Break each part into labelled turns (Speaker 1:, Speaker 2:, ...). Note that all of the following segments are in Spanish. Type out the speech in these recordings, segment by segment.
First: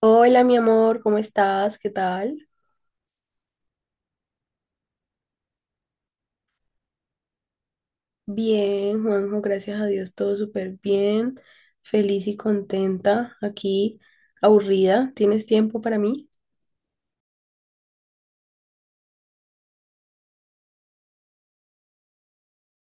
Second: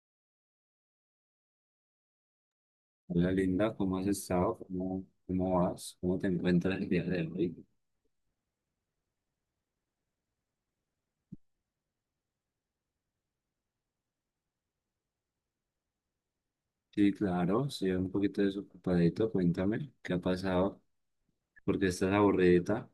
Speaker 1: Hola, mi amor, ¿cómo estás? ¿Qué tal?
Speaker 2: Hola Linda, ¿cómo has estado? ¿Cómo, cómo vas? ¿Cómo te encuentras el día de hoy?
Speaker 1: Bien, Juanjo, gracias a Dios, todo súper bien, feliz y contenta, aquí, aburrida. ¿Tienes tiempo para mí?
Speaker 2: Sí, claro, soy un poquito desocupadito. Cuéntame, ¿qué ha pasado? ¿Por qué estás aburridita?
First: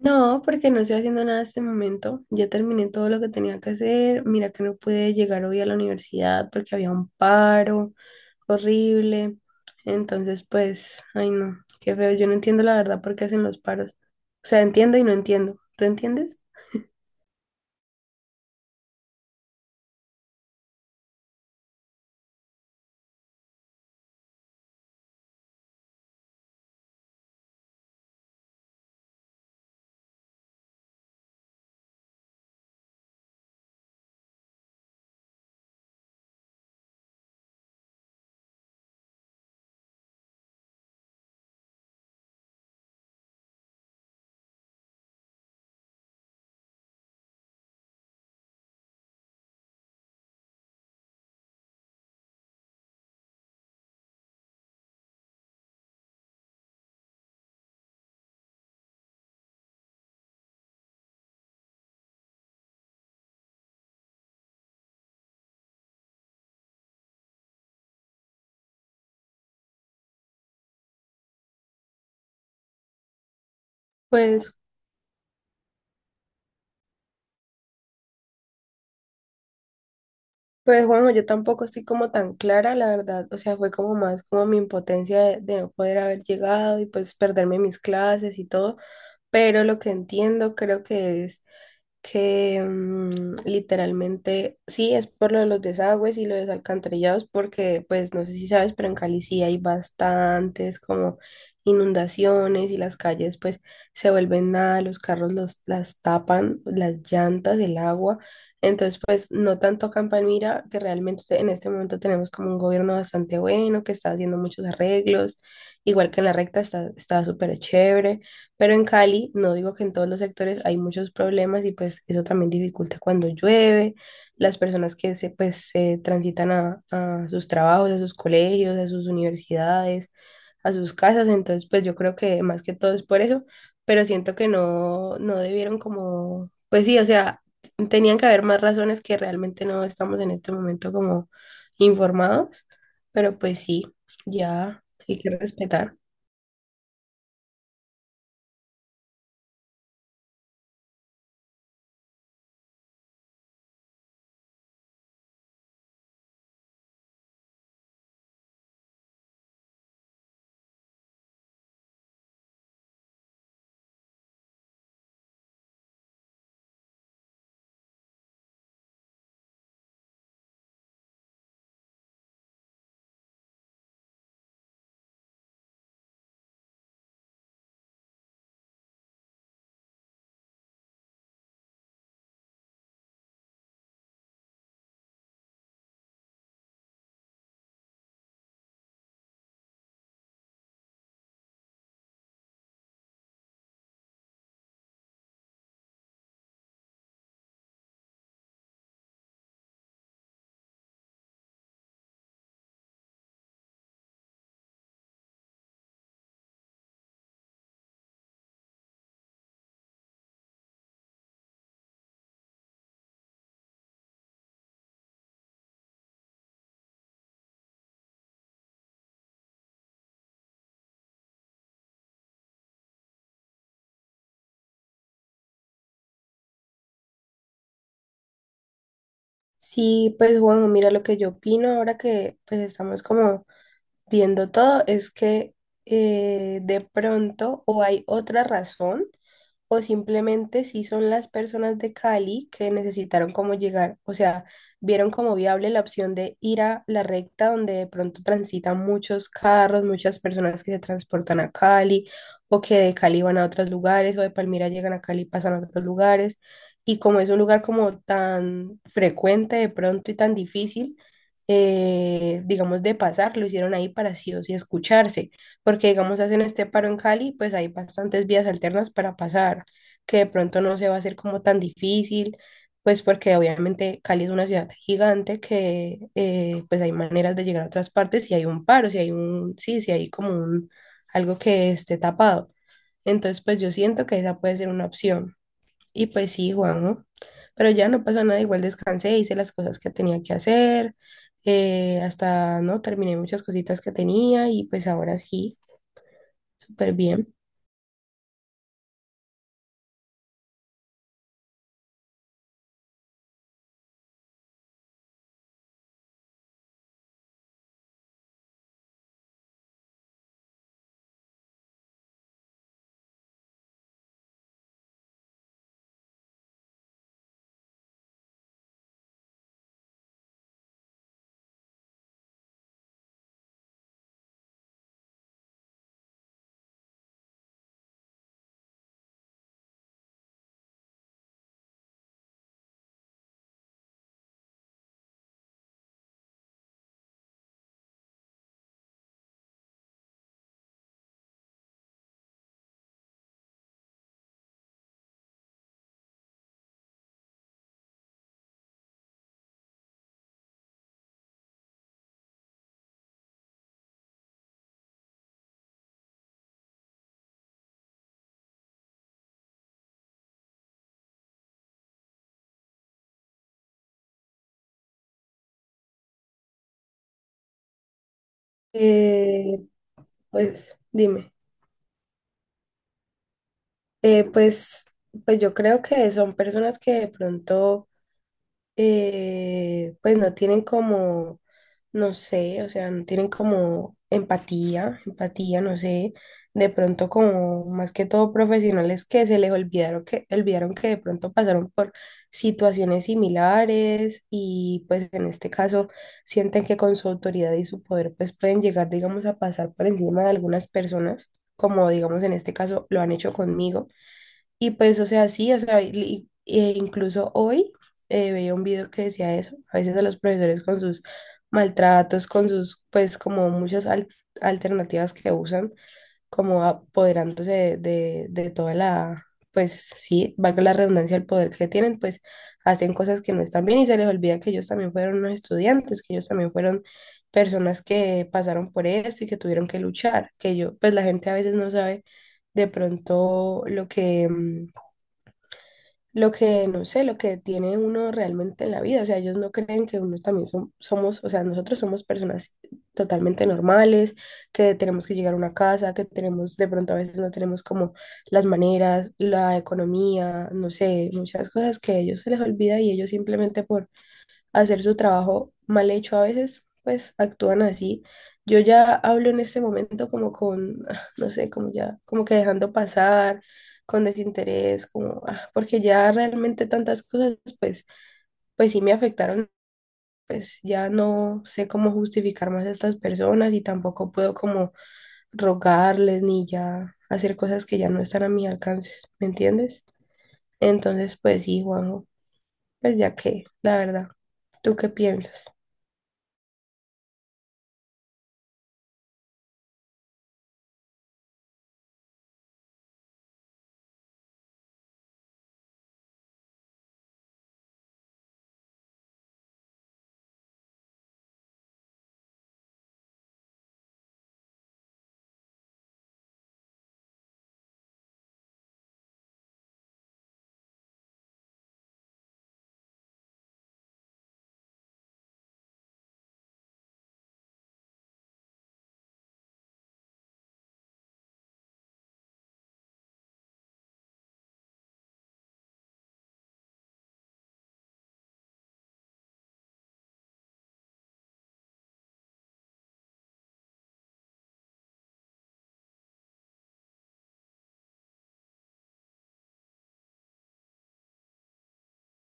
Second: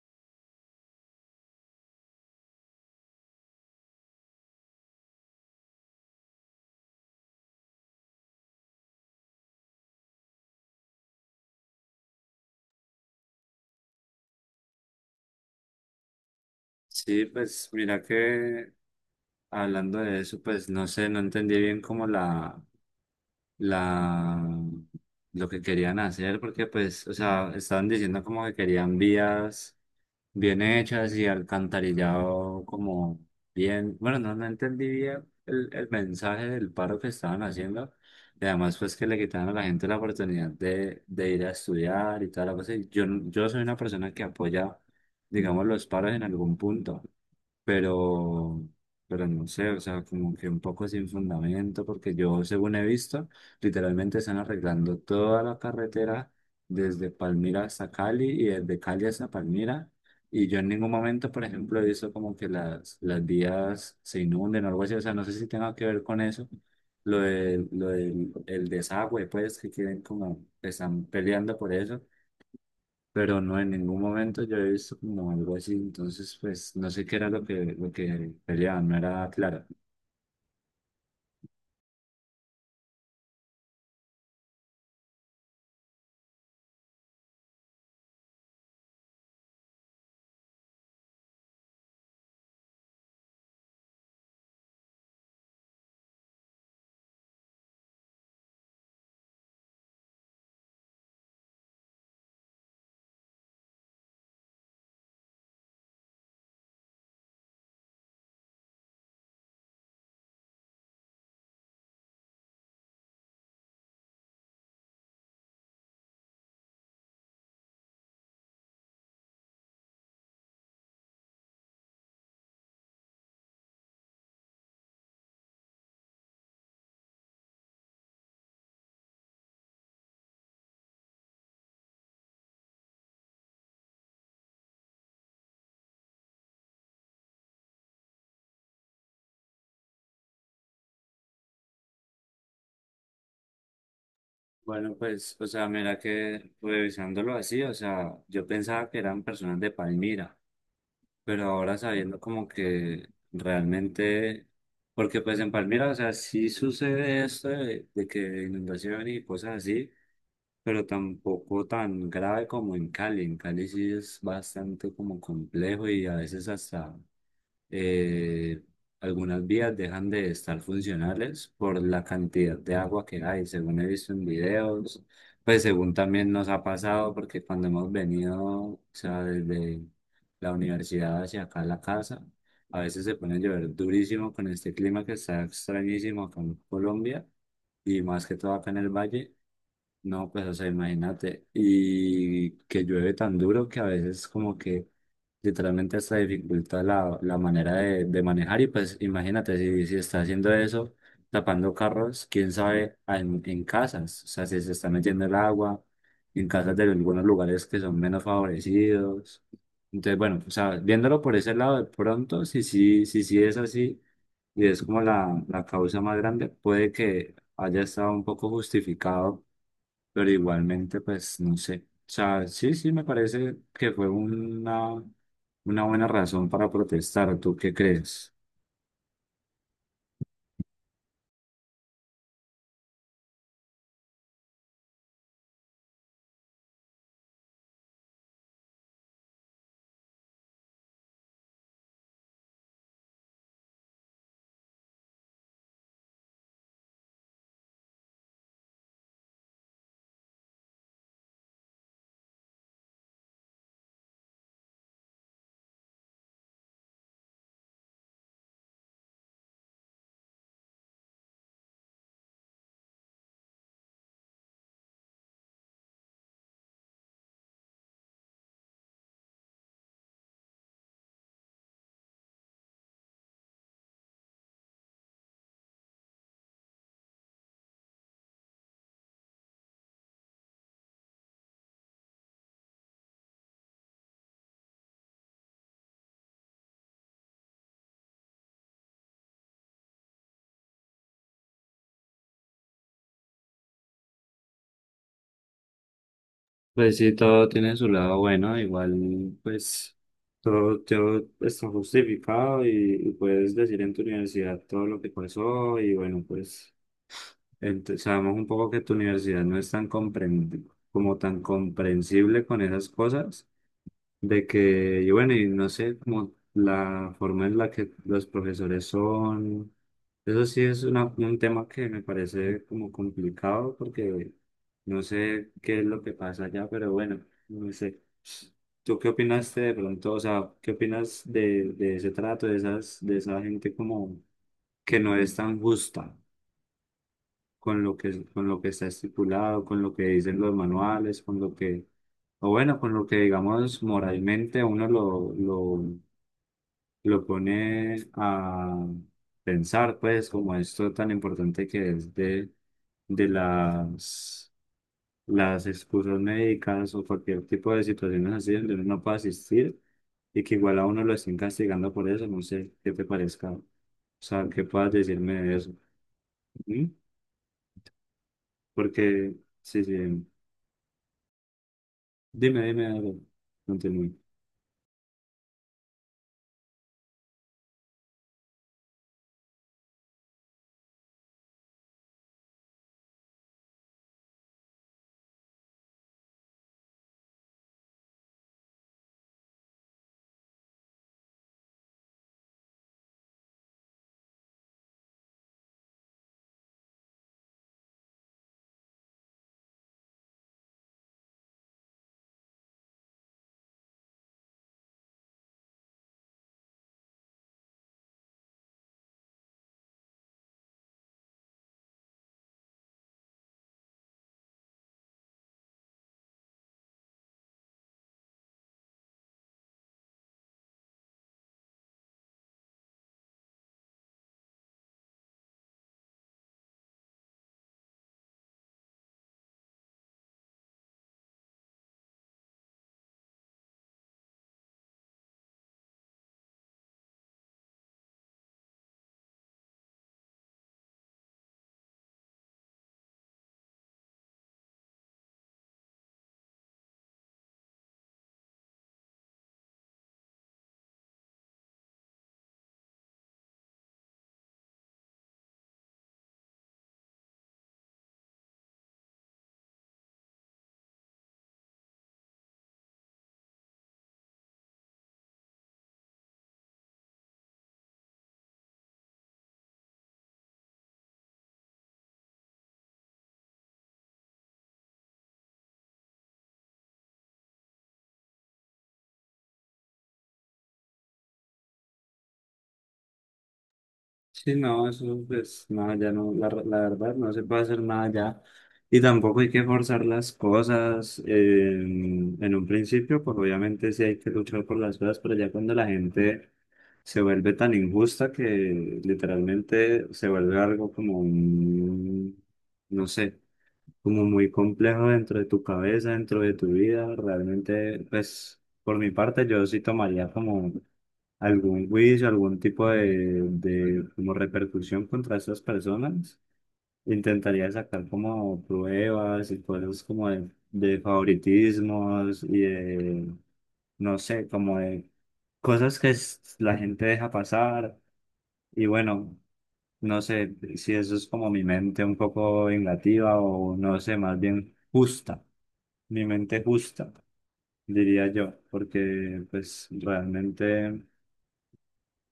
Speaker 1: No, porque no estoy haciendo nada en este momento. Ya terminé todo lo que tenía que hacer. Mira que no pude llegar hoy a la universidad porque había un paro horrible. Entonces, pues, ay no, qué feo. Yo no entiendo la verdad por qué hacen los paros. O sea, entiendo y no entiendo. ¿Tú entiendes?
Speaker 2: Sí, pues mira que hablando de eso, pues no sé, no entendí bien como la, lo que querían hacer, porque pues, o sea, estaban diciendo como que querían vías bien hechas y alcantarillado como bien. Bueno, no, no entendí bien el mensaje del paro que estaban haciendo. Y además, pues que le quitaron a la gente la oportunidad de ir a estudiar y tal. Yo, no- Yo soy una persona que apoya, digamos, los paros en algún punto, pero, pero no sé, o sea, como que un poco sin fundamento, porque yo, según he visto, literalmente están arreglando toda la carretera desde Palmira hasta Cali y desde Cali hasta Palmira. Y yo en ningún momento, por ejemplo, he visto como que las vías se inunden o algo así, o sea, no sé si tenga que ver con eso. Lo del el desagüe, pues, que quieren como, están peleando por eso, pero no, en ningún momento
Speaker 1: Pues
Speaker 2: yo he visto como algo así, entonces pues no sé qué era lo que peleaban, no era claro.
Speaker 1: Pues Juanjo, yo tampoco estoy como tan clara, la verdad. O sea, fue como más como mi impotencia de no poder haber llegado y pues perderme mis clases y todo. Pero lo que entiendo creo que es que literalmente sí es por lo de los desagües y lo de los alcantarillados, porque pues no sé si sabes, pero en Cali sí hay bastantes como inundaciones y las calles pues se vuelven nada, los carros los, las tapan, las llantas, el agua. Entonces, pues no tanto Campamira, que realmente en este momento tenemos como un gobierno bastante bueno, que está haciendo muchos arreglos, igual que en la recta está súper chévere. Pero en Cali, no digo que en todos los sectores hay muchos problemas y pues eso también dificulta cuando llueve, las personas que se, pues, se transitan a sus trabajos, a sus colegios, a sus universidades, a sus casas. Entonces, pues yo creo que más que todo es por eso, pero siento que no, no debieron como, pues sí, o sea, tenían que haber más razones que realmente no estamos en este momento como informados, pero pues sí, ya
Speaker 2: Bueno,
Speaker 1: hay que
Speaker 2: pues, o sea,
Speaker 1: respetar.
Speaker 2: mira que revisándolo así, o sea, yo pensaba que eran personas de Palmira, pero ahora sabiendo como que realmente, porque pues en Palmira, o sea, sí sucede esto de que inundación y cosas así, pero tampoco tan grave como en Cali. En Cali sí es bastante como complejo y a veces hasta eh, algunas vías dejan de estar funcionales por la cantidad de agua que hay, según he visto en videos, pues según también nos ha pasado, porque cuando hemos venido, o sea, desde la universidad hacia acá a la casa, a veces se pone a llover durísimo con este clima que está extrañísimo acá en Colombia y más que todo acá en el valle. No, pues, o sea, imagínate. Y que llueve tan duro que a veces como que literalmente hasta dificulta la manera de manejar. Y pues imagínate, si está haciendo eso, tapando carros, quién sabe en casas. O sea, si se está metiendo el agua en casas de algunos lugares que son menos favorecidos. Entonces, bueno, o sea, viéndolo por ese lado, de pronto, si sí, si, sí es así, y es como la causa más grande, puede que haya estado un poco justificado, pero igualmente, pues no sé. O sea, sí, sí, me parece que fue una buena razón para protestar. ¿Tú qué crees?
Speaker 1: Sí, pues bueno, mira lo que yo opino ahora que pues estamos como viendo todo es que de pronto o hay otra razón o simplemente si son las personas de Cali que necesitaron cómo llegar, o sea, vieron como viable la opción de ir a la recta donde de pronto transitan muchos carros, muchas personas que se transportan a Cali o que de Cali van a otros lugares o de Palmira llegan a Cali y pasan a otros lugares. Y como es un lugar como tan frecuente de pronto y tan difícil, digamos, de pasar, lo hicieron ahí para sí o sí escucharse, porque, digamos, hacen este paro en Cali, pues hay bastantes vías alternas para pasar, que de pronto no se va a hacer como tan difícil, pues porque obviamente Cali es una ciudad gigante que, pues hay maneras de llegar a otras partes si hay un paro, si hay un, sí, si hay como un, algo que esté tapado. Entonces, pues yo siento que esa puede ser una opción. Y pues sí, Juanjo, pero ya no pasó nada, igual descansé, hice las cosas que tenía que hacer, hasta, ¿no? Terminé muchas cositas que tenía y pues ahora sí, súper
Speaker 2: Pues sí,
Speaker 1: bien.
Speaker 2: todo tiene su lado bueno, igual pues todo está justificado, y puedes decir en tu universidad todo lo que pasó y bueno, pues sabemos un poco que tu universidad no es tan como tan comprensible con esas cosas, de que, y bueno, y no sé, como la forma en la que los profesores son, eso sí es un tema que me parece como complicado porque no sé qué es lo que pasa allá, pero bueno, no sé. ¿Tú qué opinaste de pronto? O sea, ¿qué opinas de ese trato, de esa gente como que no es tan justa, con con lo que está estipulado, con lo que dicen los manuales, con lo que, o bueno, con lo que digamos moralmente uno lo pone a pensar, pues, como esto tan importante que es de las excusas médicas o cualquier tipo de situaciones así donde uno no puede asistir y que igual a uno lo estén castigando por eso, no sé qué te parezca, o sea, qué puedas decirme de eso. ¿Mm? Porque
Speaker 1: Eh,
Speaker 2: sí, sí.
Speaker 1: pues dime,
Speaker 2: Dime algo. Continúe.
Speaker 1: eh, pues, pues yo creo que son personas que de pronto... pues no tienen como, no sé, o sea, no tienen como empatía, no sé, de pronto como más que todo profesionales que se les olvidaron que de pronto pasaron por situaciones similares y pues en este caso sienten que con su autoridad y su poder pues pueden llegar, digamos, a pasar por encima de algunas personas, como digamos en este caso lo han hecho conmigo. Y pues, o sea, sí, o sea, e incluso hoy veía un video que decía eso, a veces a los profesores con sus maltratos, con sus, pues, como muchas alternativas que usan, como apoderándose de toda la, pues, sí, valga la redundancia, el poder que tienen, pues, hacen cosas que no están bien y se les olvida que ellos también fueron unos estudiantes, que ellos también fueron personas que pasaron por esto y que tuvieron que luchar, que yo, pues, la gente a veces no sabe de pronto lo que... lo que, no sé, lo que tiene uno realmente en la vida. O sea, ellos no creen que uno también somos, o sea, nosotros somos personas totalmente normales, que tenemos que llegar a una casa, que tenemos, de pronto a veces no tenemos como las maneras, la economía, no sé, muchas cosas que a ellos se les olvida y ellos simplemente por hacer su trabajo mal hecho a veces, pues actúan así. Yo ya hablo en este momento como con, ah, no sé, como ya, como que dejando pasar, con desinterés, como, ah, porque ya realmente tantas cosas, pues, pues sí me afectaron, pues ya no sé cómo justificar más a estas personas y tampoco puedo como rogarles ni ya hacer cosas que ya no están a mi alcance, ¿me entiendes? Entonces, pues sí, Juanjo, pues ya que, la verdad,
Speaker 2: Sí,
Speaker 1: ¿tú qué
Speaker 2: no, eso
Speaker 1: piensas?
Speaker 2: pues nada, ya no, la verdad no se puede hacer nada ya. Y tampoco hay que forzar las cosas, en un principio, pues obviamente sí hay que luchar por las cosas, pero ya cuando la gente se vuelve tan injusta que literalmente se vuelve algo como un, no sé, como muy complejo dentro de tu cabeza, dentro de tu vida, realmente pues por mi parte yo sí tomaría como algún juicio, algún tipo de como repercusión contra esas personas. Intentaría sacar como pruebas y cosas como de favoritismos y de, no sé, como de cosas que la gente deja pasar. Y bueno, no sé si eso es como mi mente un poco vengativa o no sé, más bien justa, mi mente justa, diría yo, porque pues realmente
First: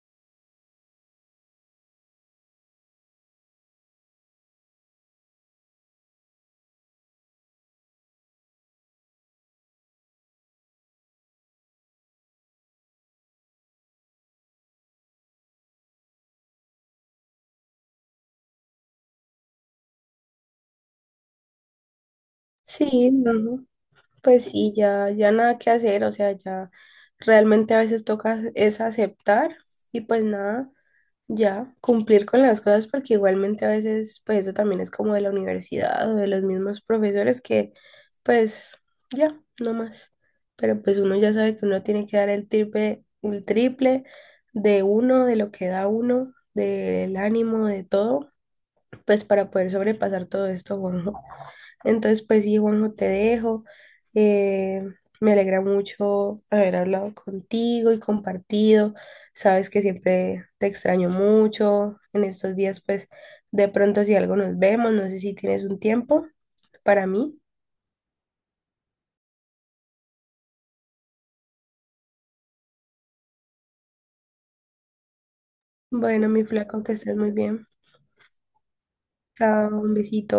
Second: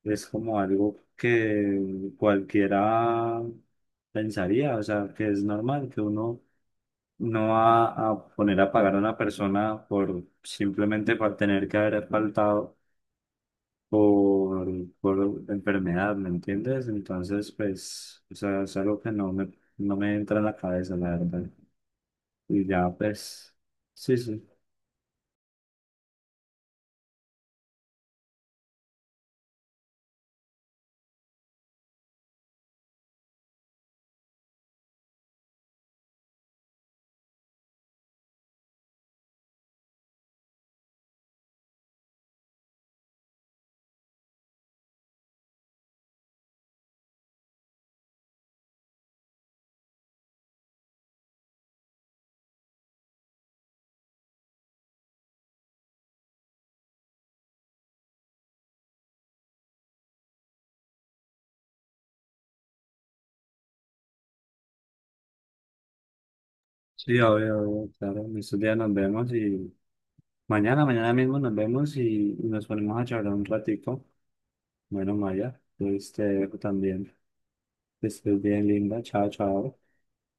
Speaker 2: es como algo que cualquiera pensaría, o sea, que es normal que uno no va a poner a pagar a una persona por simplemente por tener que haber faltado por, por enfermedad, ¿me entiendes? Entonces, pues, o sea, es algo que no me entra en la cabeza, la verdad. Y ya,
Speaker 1: Sí,
Speaker 2: pues,
Speaker 1: no,
Speaker 2: sí, sí.
Speaker 1: pues sí, ya, ya nada que hacer, o sea, ya realmente a veces toca es aceptar y pues nada, ya cumplir con las cosas porque igualmente a veces pues eso también es como de la universidad o de los mismos profesores que pues ya, no más, pero pues uno ya sabe que uno tiene que dar el triple de uno, de lo que da uno, del ánimo, de todo, pues para poder sobrepasar todo esto, Juanjo. Entonces, pues sí, Juanjo, te dejo. Eh, me alegra mucho haber hablado contigo y compartido. Sabes que siempre te extraño mucho. En estos días, pues de pronto si algo nos vemos, no sé si tienes un tiempo para
Speaker 2: Sí,
Speaker 1: mí.
Speaker 2: obvio, obvio, claro, en estos días nos vemos y mañana mismo nos vemos y nos ponemos a charlar un ratico. Bueno, Maya, pues te
Speaker 1: Bueno, mi
Speaker 2: dejo
Speaker 1: flaco, que
Speaker 2: también.
Speaker 1: estés muy bien.
Speaker 2: Que estés bien, linda. Chao,
Speaker 1: Chao,
Speaker 2: chao.
Speaker 1: un besito.